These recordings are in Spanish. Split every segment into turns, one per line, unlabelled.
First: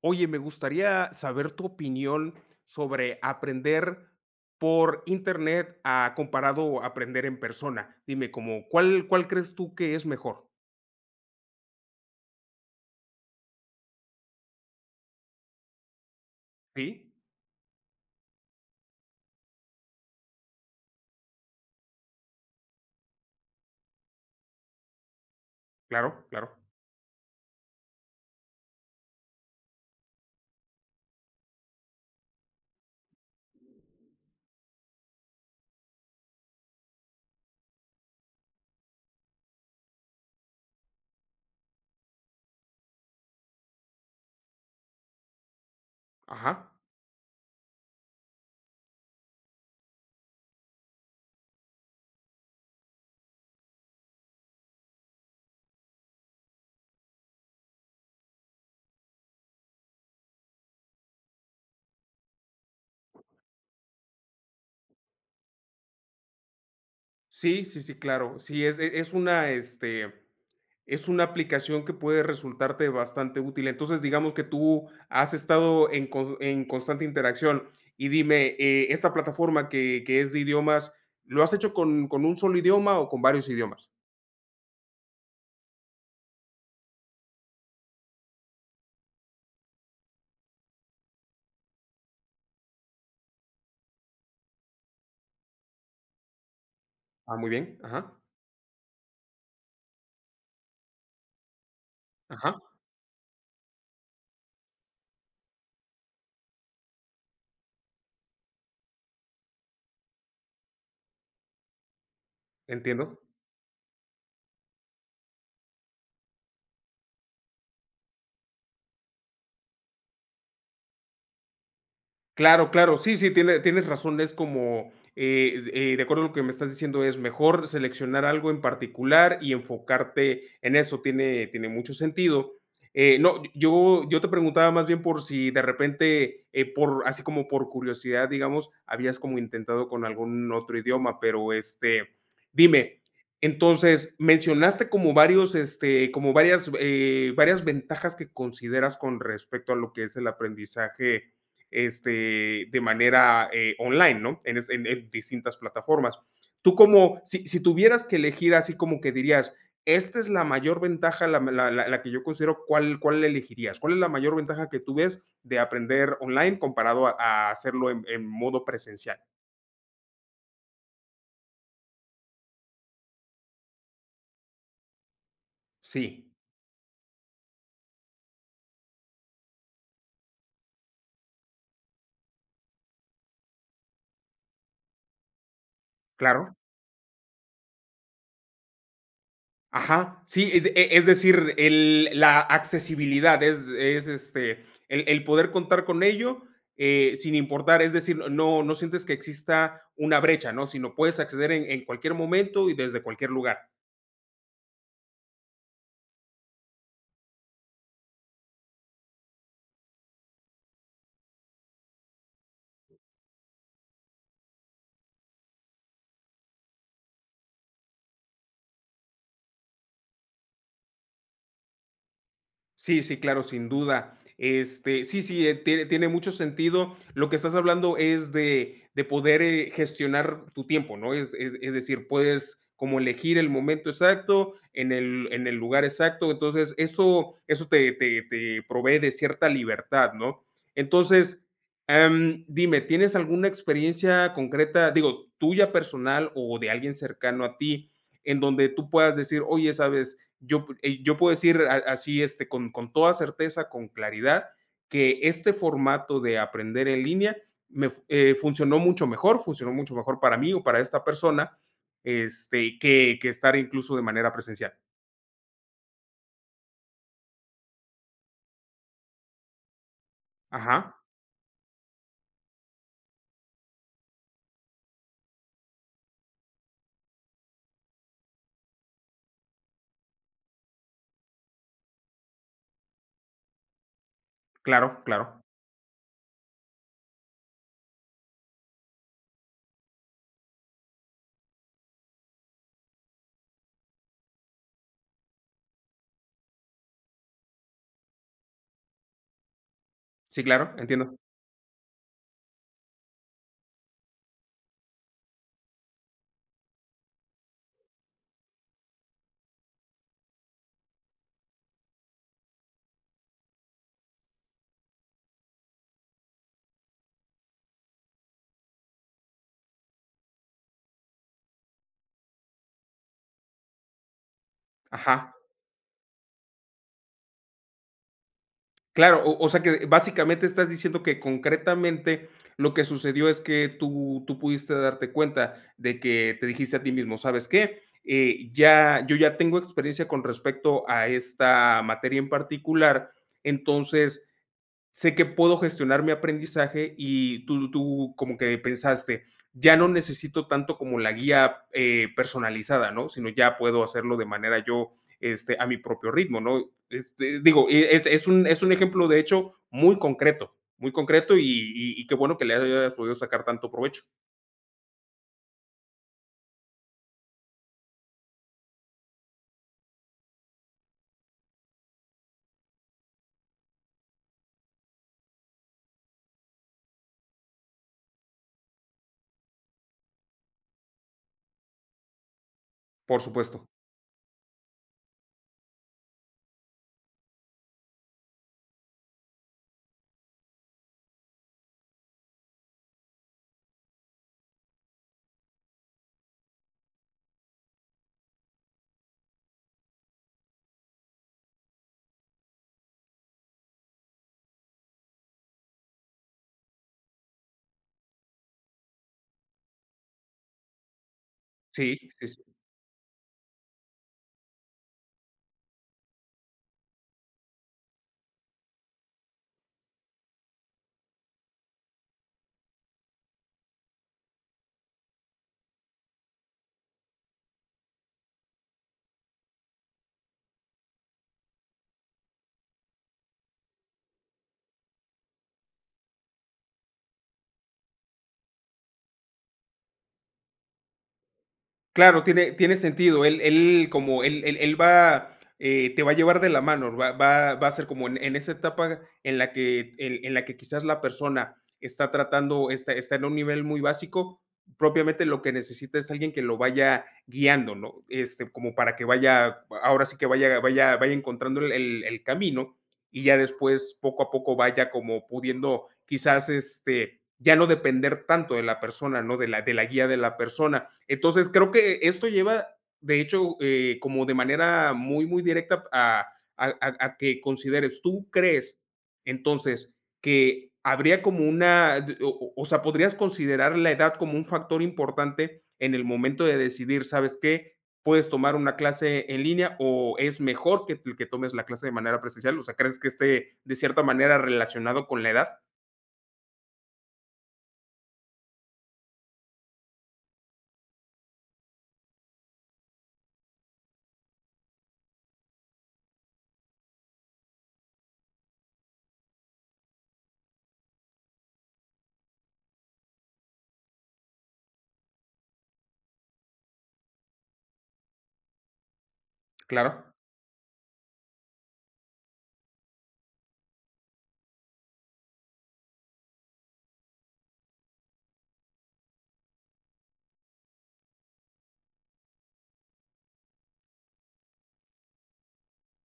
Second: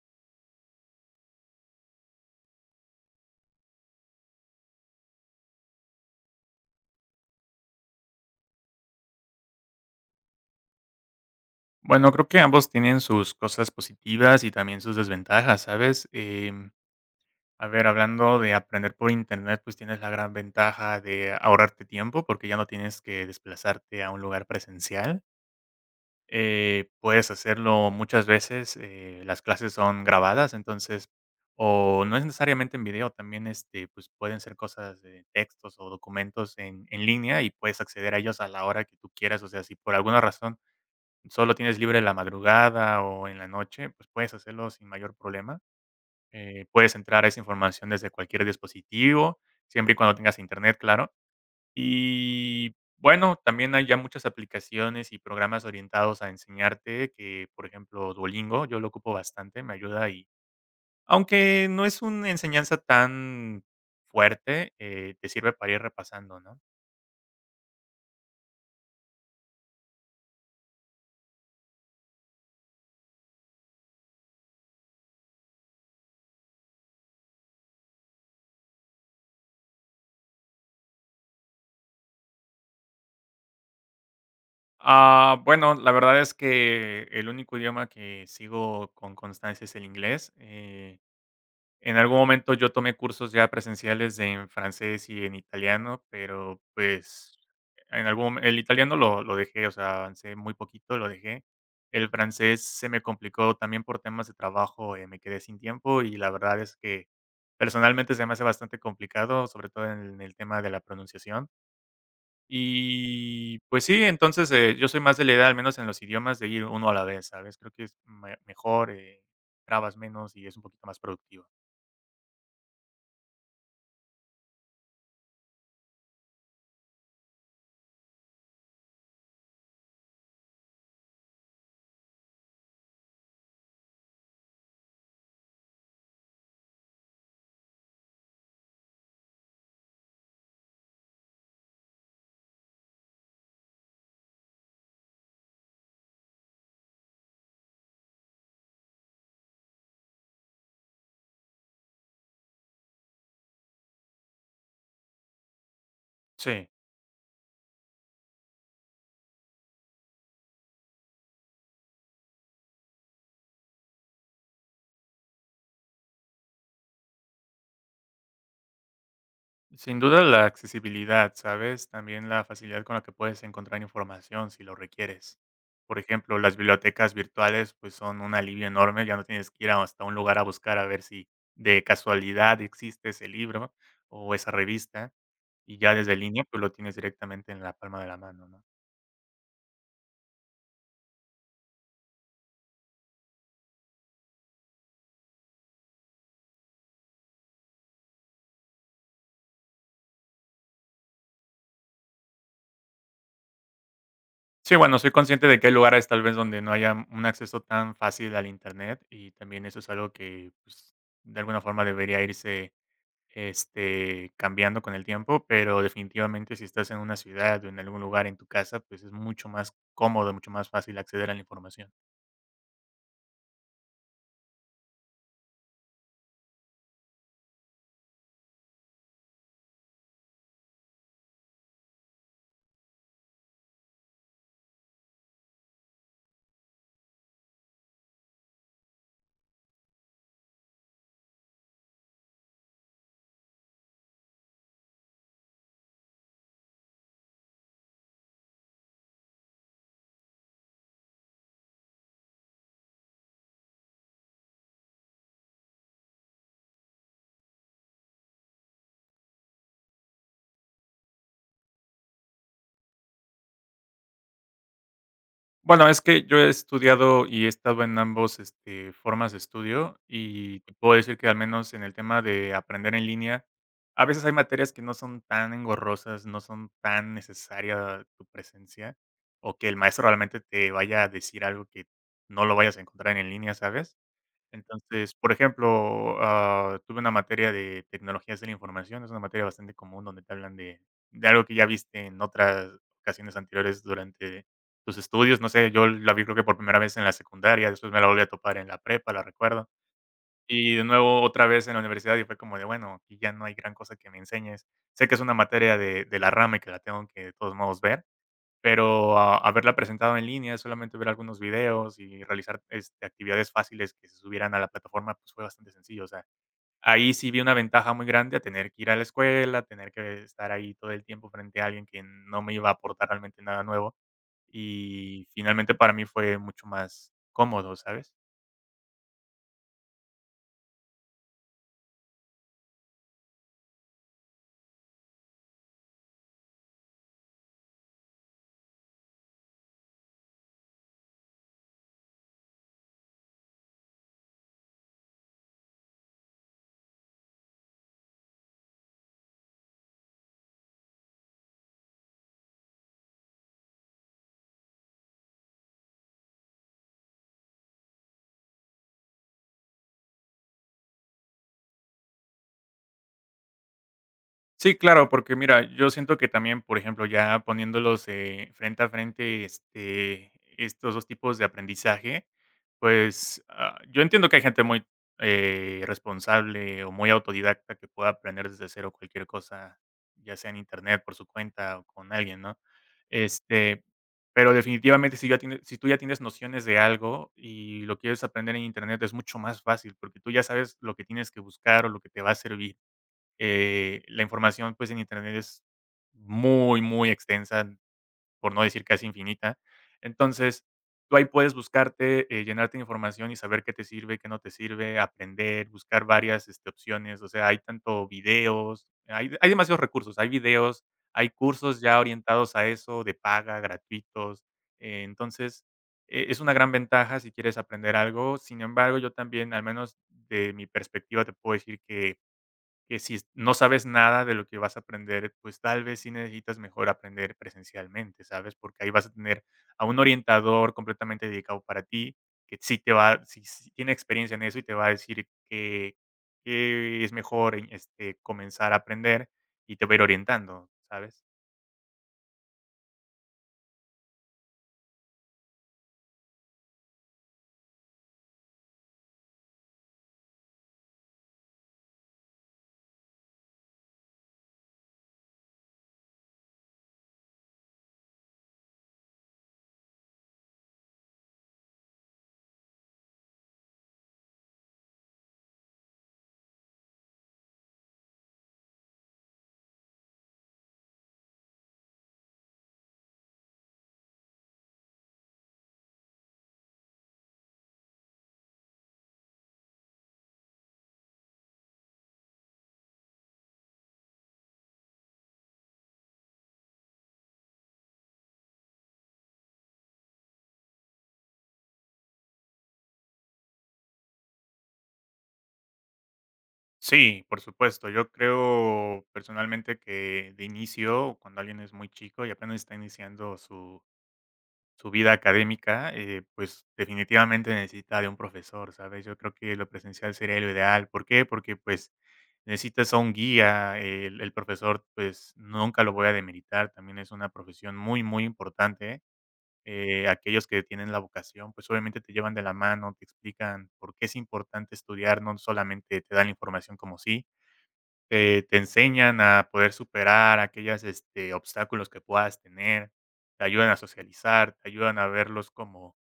Oye, me gustaría saber tu opinión sobre aprender por internet, a comparado a aprender en persona. Dime, como, ¿cuál crees tú que es mejor?
Bueno, creo que ambos tienen sus cosas positivas y también sus desventajas, ¿sabes?
Sí,
A ver, hablando de aprender por internet, pues tienes la gran ventaja de ahorrarte tiempo porque ya no tienes que desplazarte a un lugar presencial.
claro, claro.
Puedes hacerlo muchas veces, las clases son grabadas, entonces, o no es necesariamente en video, también pues pueden ser cosas de textos o documentos en línea y puedes acceder a ellos a la hora que tú quieras, o sea, si por alguna razón solo tienes libre en la madrugada o en la noche, pues puedes hacerlo sin mayor problema.
Ajá.
Puedes entrar a esa información desde cualquier dispositivo, siempre y cuando tengas internet, claro. Y bueno, también hay ya muchas aplicaciones y programas orientados a enseñarte que, por ejemplo, Duolingo, yo lo ocupo bastante, me ayuda y aunque no es una enseñanza tan fuerte, te sirve para ir repasando, ¿no?
Sí, sí, sí, claro. Sí, es una, es una aplicación que puede resultarte bastante útil. Entonces, digamos que tú has estado en constante interacción. Y dime, esta plataforma que es de idiomas, ¿lo has hecho con un solo idioma o con varios idiomas?
Ah, bueno, la verdad es que el único idioma que sigo con constancia es el inglés. En algún momento yo tomé cursos ya presenciales en francés y en italiano, pero
Ah,
pues
muy bien. Ajá,
el italiano lo dejé, o sea, avancé muy poquito, lo dejé. El
ajá,
francés se me complicó también por temas de trabajo, me quedé sin tiempo y la verdad es que personalmente se me hace bastante complicado, sobre todo en el tema de la pronunciación.
entiendo.
Y pues sí, entonces, yo soy más de la idea, al menos en los idiomas, de ir uno a la vez, ¿sabes? Creo que es me mejor, trabas menos y es un poquito más productivo.
Claro, claro. Sí, sí, tienes razón. Es como, de acuerdo a lo que me estás diciendo, es mejor seleccionar algo en particular y enfocarte en eso. Tiene mucho sentido. No, yo te preguntaba más bien por si de repente, por así como por curiosidad, digamos, habías como intentado con algún otro idioma, pero, dime, entonces, mencionaste como varios, como varias, varias ventajas que consideras con respecto a lo que es el aprendizaje, de manera online, ¿no? En distintas plataformas.
Sí,
Tú como, si tuvieras que elegir así como que dirías, esta es la mayor ventaja, la que yo considero, ¿cuál elegirías? ¿Cuál es la mayor ventaja que tú ves de aprender online comparado a hacerlo en modo presencial?
sin duda la accesibilidad, ¿sabes? También la facilidad con la que puedes encontrar información si lo requieres. Por
Sí,
ejemplo, las bibliotecas virtuales, pues, son un alivio enorme, ya no tienes que ir a hasta un lugar a buscar a ver si de casualidad existe ese libro o esa revista, y ya desde línea,
claro.
pues, lo tienes directamente en la palma de la mano, ¿no?
Ajá, sí, es decir, el la accesibilidad es, el poder contar con ello, sin importar, es decir, no sientes que exista una brecha, ¿no? Sino puedes acceder en cualquier momento y desde cualquier lugar.
Sí, bueno, soy consciente de que hay lugares tal vez donde no haya un acceso tan fácil al internet y también eso es algo que pues, de alguna forma debería irse cambiando con el tiempo, pero definitivamente si estás en una ciudad o en algún lugar en tu casa, pues es mucho más cómodo, mucho más fácil acceder a la información.
Sí, sí, claro, sin duda. Este, sí, sí, tiene mucho sentido. Lo que estás hablando es de poder, gestionar tu tiempo, ¿no? Es decir, puedes como elegir el momento exacto, en el lugar exacto. Entonces, eso te provee de cierta libertad, ¿no? Entonces, dime, ¿tienes alguna experiencia concreta, digo, tuya personal o de alguien cercano a ti, en donde tú puedas decir: "Oye, ¿sabes? Yo, yo puedo decir así, con toda certeza, con claridad, que este formato de aprender en línea funcionó mucho mejor para mí o para esta persona, que estar incluso de manera presencial.
Bueno, es que yo he estudiado y he estado en ambos, formas de estudio, y te
Ajá,
puedo decir que al menos en el tema de aprender en línea, a veces hay materias que no son tan engorrosas, no son tan necesaria tu presencia, o que el maestro realmente te vaya a decir algo que no lo vayas a encontrar en línea, ¿sabes?
claro,
Entonces, por
claro.
ejemplo, tuve una materia de tecnologías de la información, es una materia bastante común donde te hablan de algo que ya viste en otras ocasiones anteriores durante tus estudios, no sé, yo la vi creo que por primera vez en la secundaria, después me la volví a topar en la prepa, la recuerdo,
Sí, claro,
y de
entiendo.
nuevo otra vez en la universidad y fue como de, bueno, aquí ya no hay gran cosa que me enseñes. Sé que es una materia de la rama y que la tengo que de todos modos ver, pero a haberla presentado en línea, solamente ver algunos videos y realizar, actividades fáciles que se subieran a la plataforma, pues, fue bastante sencillo. O sea, ahí sí vi una ventaja muy grande a tener que ir a la escuela, tener que estar ahí todo el tiempo frente a alguien que no me iba a aportar realmente nada nuevo, y
Ajá.
finalmente para mí fue mucho más cómodo, ¿sabes?
Claro, o sea, que básicamente estás diciendo que concretamente lo que sucedió es que tú pudiste darte cuenta de que te dijiste a ti mismo: "¿Sabes qué? Ya yo ya tengo experiencia con respecto a esta materia en particular, entonces, sé que puedo gestionar mi aprendizaje y tú como que pensaste, ya no necesito tanto como la guía, personalizada, ¿no? Sino ya puedo hacerlo de manera yo, a mi propio ritmo, ¿no? Este, digo, es un ejemplo, de hecho, muy concreto y qué bueno que le hayas podido sacar tanto provecho.
Sí, claro, porque mira, yo siento que también, por ejemplo, ya poniéndolos frente a frente, estos dos tipos de aprendizaje, pues yo entiendo que hay gente muy responsable o muy autodidacta que pueda aprender desde cero cualquier cosa, ya sea en internet, por su cuenta o con alguien, ¿no?
Por supuesto.
Este, pero definitivamente si, si tú ya tienes nociones de algo y lo quieres aprender en internet, es mucho más fácil porque tú ya sabes lo que tienes que buscar o lo que te va a servir la información, pues, en Internet es muy, muy extensa, por no decir casi infinita. Entonces, tú ahí puedes buscarte, llenarte de información y saber qué te sirve, qué no te sirve, aprender, buscar varias, opciones. O sea, hay tanto videos, hay demasiados recursos, hay videos, hay cursos
Sí,
ya
sí, sí.
orientados a eso, de paga, gratuitos. Entonces, es una gran ventaja si quieres aprender algo. Sin embargo, yo también, al menos de mi perspectiva, te puedo decir que si no sabes nada de lo que vas a aprender, pues tal vez sí necesitas mejor aprender presencialmente, ¿sabes? Porque ahí vas a tener a un orientador completamente dedicado para ti, que sí te va, sí, sí tiene experiencia en eso y te va a decir que es mejor en, comenzar a aprender y te va a ir orientando, ¿sabes?
Claro, tiene sentido. Él como él va, te va a llevar de la mano, va a ser como en esa etapa en la que en la que quizás la persona está tratando, está en un nivel muy básico, propiamente lo que necesita es alguien que lo vaya guiando, ¿no? Este, como para que vaya, ahora sí que vaya encontrando el el camino y ya después poco a poco vaya como pudiendo quizás este ya no depender tanto de la persona, ¿no? De la guía de la persona. Entonces, creo que esto lleva, de hecho, como de manera muy, muy directa a, a que consideres, tú crees, entonces, que habría como una, o sea, podrías considerar la edad como un factor importante en el momento de decidir, ¿sabes qué? ¿Puedes tomar una clase en línea o es mejor que tomes la clase de manera presencial? O sea, ¿crees que esté de cierta manera relacionado con la edad?
Sí, por supuesto. Yo creo personalmente que de inicio, cuando alguien es muy chico y apenas está iniciando su vida académica, pues, definitivamente necesita de un profesor, ¿sabes? Yo creo que lo presencial sería lo ideal, ¿por qué? Porque, pues, necesitas a un guía, el profesor, pues, nunca lo voy a demeritar, también es una profesión muy, muy importante,
Claro,
aquellos que tienen la vocación, pues, obviamente te llevan de la mano, te explican por qué es importante estudiar, no solamente te dan la información como sí. Te enseñan a poder superar aquellas, obstáculos que puedas tener, te ayudan a socializar, te ayudan a verlos como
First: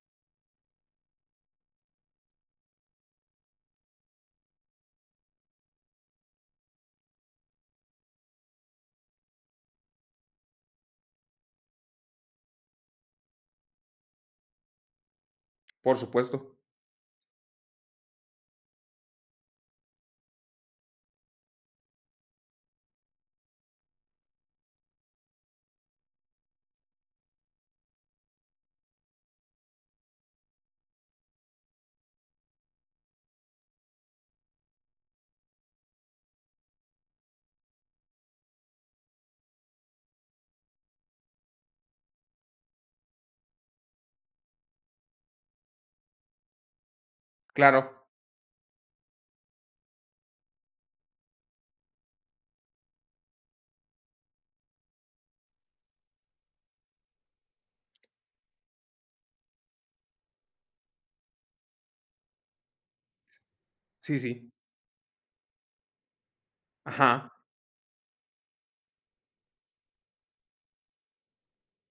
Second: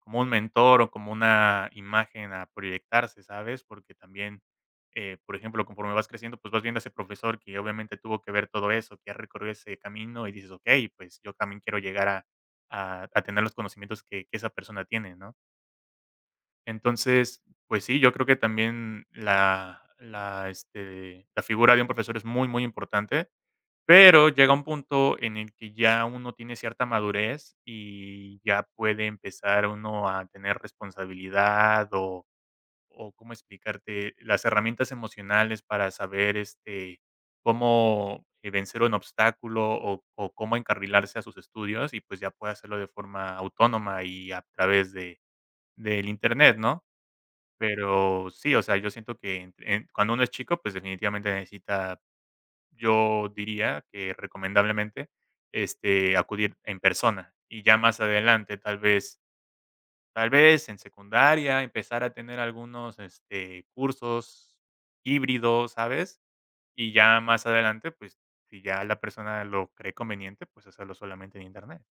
como un mentor o como una imagen a proyectarse, ¿sabes? Porque también, por ejemplo, conforme vas creciendo, pues vas viendo a ese profesor que obviamente tuvo que ver todo eso, que ha recorrido ese camino y dices: "Okey, pues yo también quiero llegar a a tener los conocimientos que esa persona tiene", ¿no?
por supuesto.
Entonces, pues sí, yo creo que también la figura de un profesor es muy, muy importante, pero llega un punto en el que ya uno tiene cierta madurez y ya puede empezar uno a tener responsabilidad o cómo explicarte, las herramientas emocionales para saber, cómo, vencer un obstáculo o cómo encarrilarse a sus estudios y, pues, ya puede hacerlo de forma autónoma y a través de del Internet, ¿no?
Claro,
Pero sí, o sea, yo siento que en cuando uno es chico, pues, definitivamente necesita, yo diría que recomendablemente, acudir en persona. Y ya más adelante, tal vez en secundaria, empezar a tener algunos,
sí, sí.
cursos híbridos, ¿sabes? Y ya
Ajá.
más adelante, pues, si ya la persona lo cree conveniente, pues, hacerlo solamente en Internet.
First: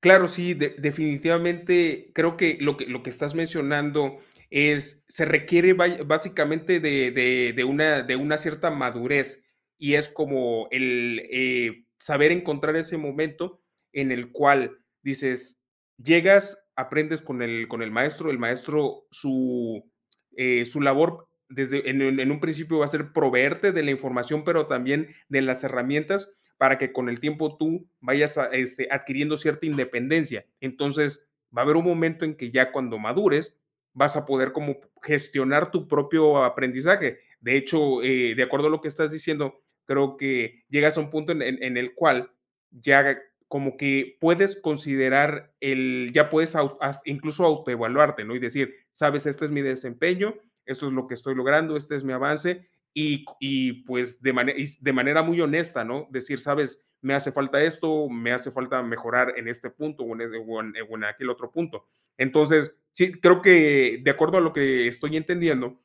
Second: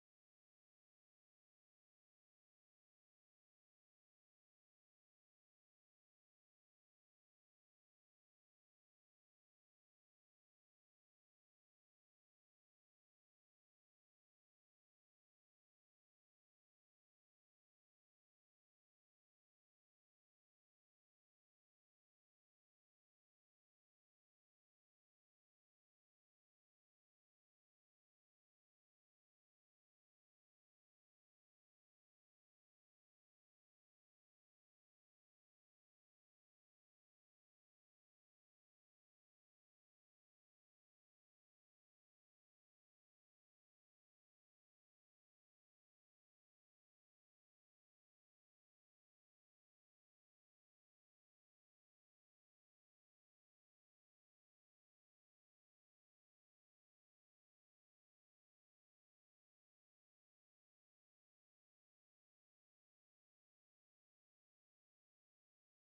Claro, sí, de definitivamente creo que lo que estás mencionando es se requiere vaya básicamente de una cierta madurez, y es como el, saber encontrar ese momento en el cual dices, llegas, aprendes con el maestro, el maestro su, su labor desde en un principio va a ser proveerte de la información, pero también de las herramientas para que con el tiempo tú vayas a, adquiriendo cierta independencia. Entonces, va a haber un momento en que ya cuando madures, vas a poder como gestionar tu propio aprendizaje. De hecho, de acuerdo a lo que estás diciendo, creo que llegas a un punto en el cual ya como que puedes considerar el, ya puedes incluso autoevaluarte, ¿no? Y decir, sabes, este es mi desempeño, esto es lo que estoy logrando, este es mi avance, y pues de, de manera muy honesta, ¿no? Decir, sabes, me hace falta esto, me hace falta mejorar en este punto o en, o en aquel otro punto. Entonces, sí, creo que de acuerdo a lo que estoy entendiendo,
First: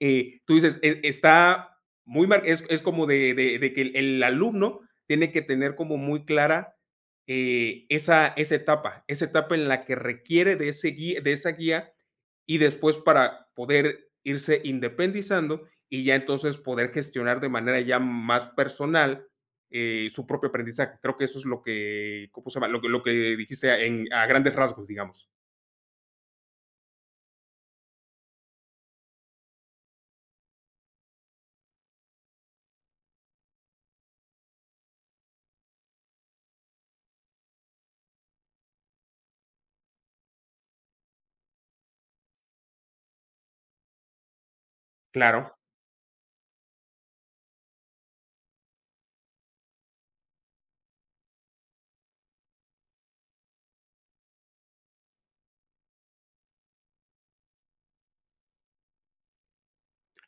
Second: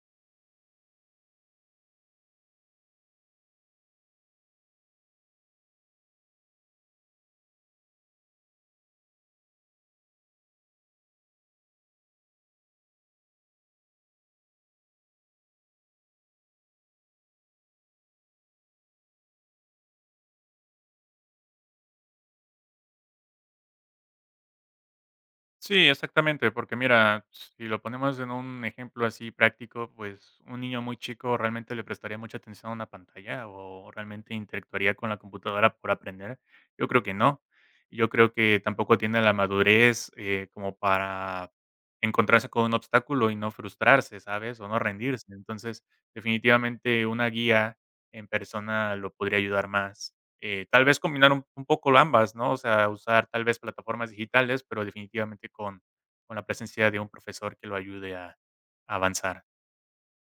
tú dices, está muy mar es como de que el alumno tiene que tener como muy clara, esa etapa en la que requiere de ese guía de esa guía, y después para poder irse independizando, y ya entonces poder gestionar de manera ya más personal, su propio aprendizaje. Creo que eso es lo que, ¿cómo se llama? Lo que dijiste en a grandes rasgos, digamos.
Sí, exactamente, porque mira, si lo ponemos en un ejemplo así práctico, pues un niño muy chico realmente le prestaría mucha atención a una pantalla o realmente interactuaría con la computadora por aprender. Yo creo que no. Yo creo que tampoco tiene la madurez como para encontrarse con un obstáculo y no frustrarse, ¿sabes? O no rendirse.
Claro.
Entonces, definitivamente una guía en persona lo podría ayudar más. Tal vez combinar un poco ambas, ¿no? O sea, usar tal vez plataformas digitales, pero definitivamente con la presencia de un profesor que lo ayude a avanzar.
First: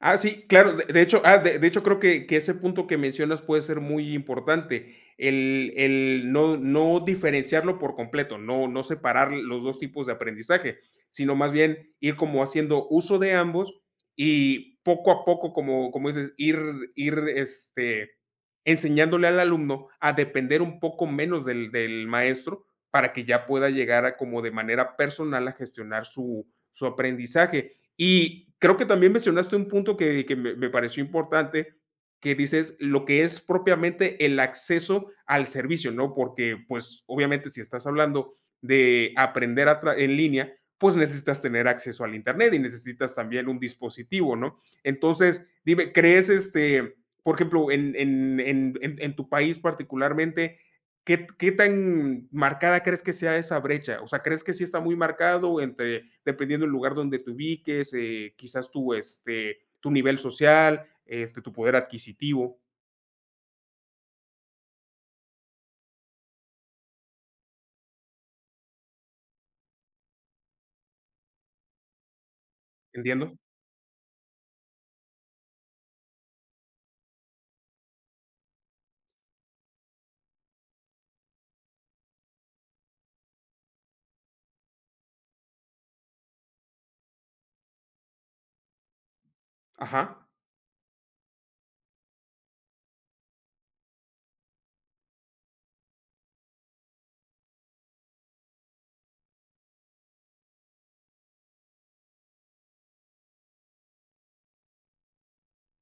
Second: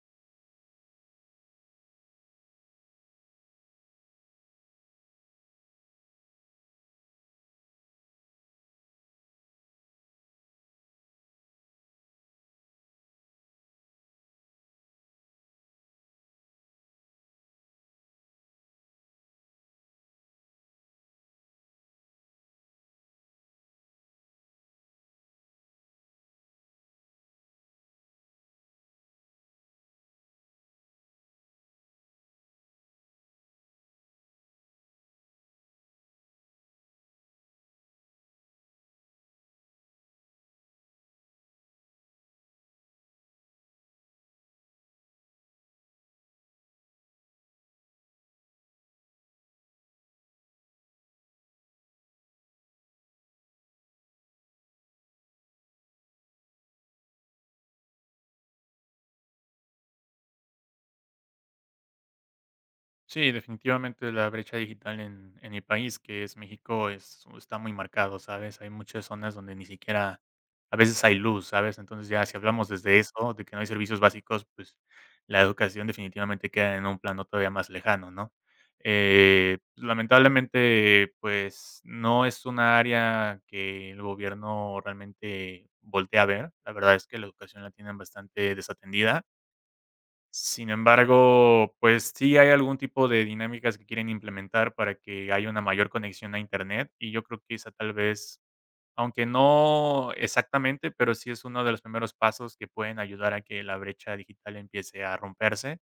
Ah, sí, claro. De hecho, ah, de hecho, creo que ese punto que mencionas puede ser muy importante. El no diferenciarlo por completo, no separar los 2 tipos de aprendizaje, sino más bien ir como haciendo uso de ambos y poco a poco, como como dices, ir, enseñándole al alumno a depender un poco menos del maestro para que ya pueda llegar a como de manera personal a gestionar su aprendizaje. Y creo que también mencionaste un punto que me pareció importante, que dices lo que es propiamente el acceso al servicio, ¿no? Porque pues obviamente si estás hablando de aprender en línea, pues necesitas tener acceso al internet y necesitas también un dispositivo, ¿no? Entonces, dime, ¿crees este, por ejemplo, en tu país particularmente, ¿qué, qué tan marcada crees que sea esa brecha? O sea, ¿crees que sí está muy marcado entre, dependiendo del lugar donde te ubiques, quizás tu, tu nivel social, tu poder adquisitivo?
Sí, definitivamente la brecha digital en mi país, que es México, es, está muy marcado, ¿sabes? Hay muchas zonas donde ni siquiera a veces hay luz, ¿sabes? Entonces ya si hablamos desde eso,
¿Entiendo?
de que no hay servicios básicos, pues la educación definitivamente queda en un plano todavía más lejano, ¿no? Lamentablemente, pues no es una área que el gobierno realmente voltea a ver. La verdad es que la educación la tienen bastante desatendida.
Ajá,
Sin embargo, pues sí hay algún tipo de dinámicas que quieren implementar para que haya una mayor conexión a Internet y yo creo que esa tal vez, aunque no exactamente, pero sí es uno de los primeros pasos que pueden ayudar a que la brecha digital empiece a romperse.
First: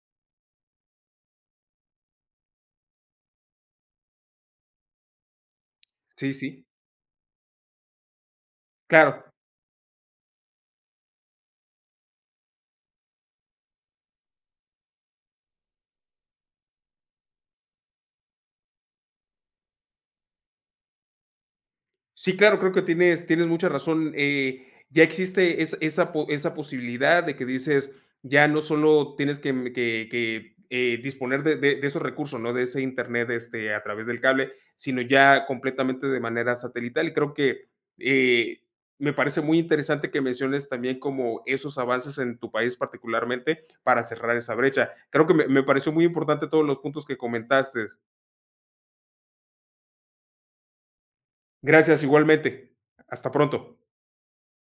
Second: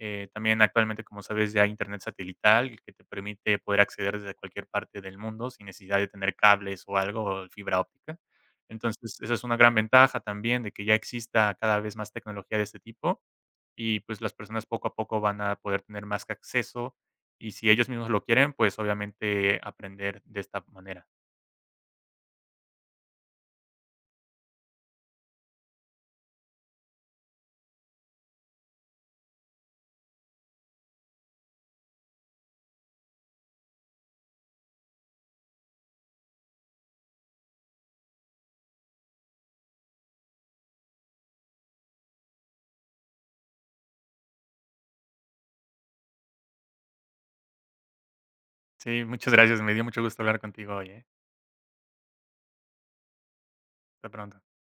También actualmente, como sabes, ya hay Internet satelital que te permite poder acceder desde cualquier parte del mundo sin necesidad de
sí,
tener
sí,
cables o algo, o fibra óptica. Entonces,
claro.
esa es una gran ventaja también de que ya exista cada vez más tecnología de este tipo y, pues, las personas poco a poco van a poder tener más que acceso, y si ellos mismos lo quieren, pues, obviamente aprender de esta manera.
Sí, claro, creo que tienes mucha razón. Ya existe es esa po esa posibilidad de que dices, ya no solo tienes que mm, disponer de esos recursos, ¿no? De ese internet, este, a través del cable, sino ya completamente de manera satelital. Y creo que, eh, me parece muy interesante que menciones también como esos avances en tu país particularmente para cerrar esa brecha. Creo que me pareció muy importante todos los puntos que comentaste.
Sí, muchas gracias, me dio mucho gusto hablar contigo hoy, ¿eh?
Gracias, igualmente. Hasta pronto.
Hasta pronto.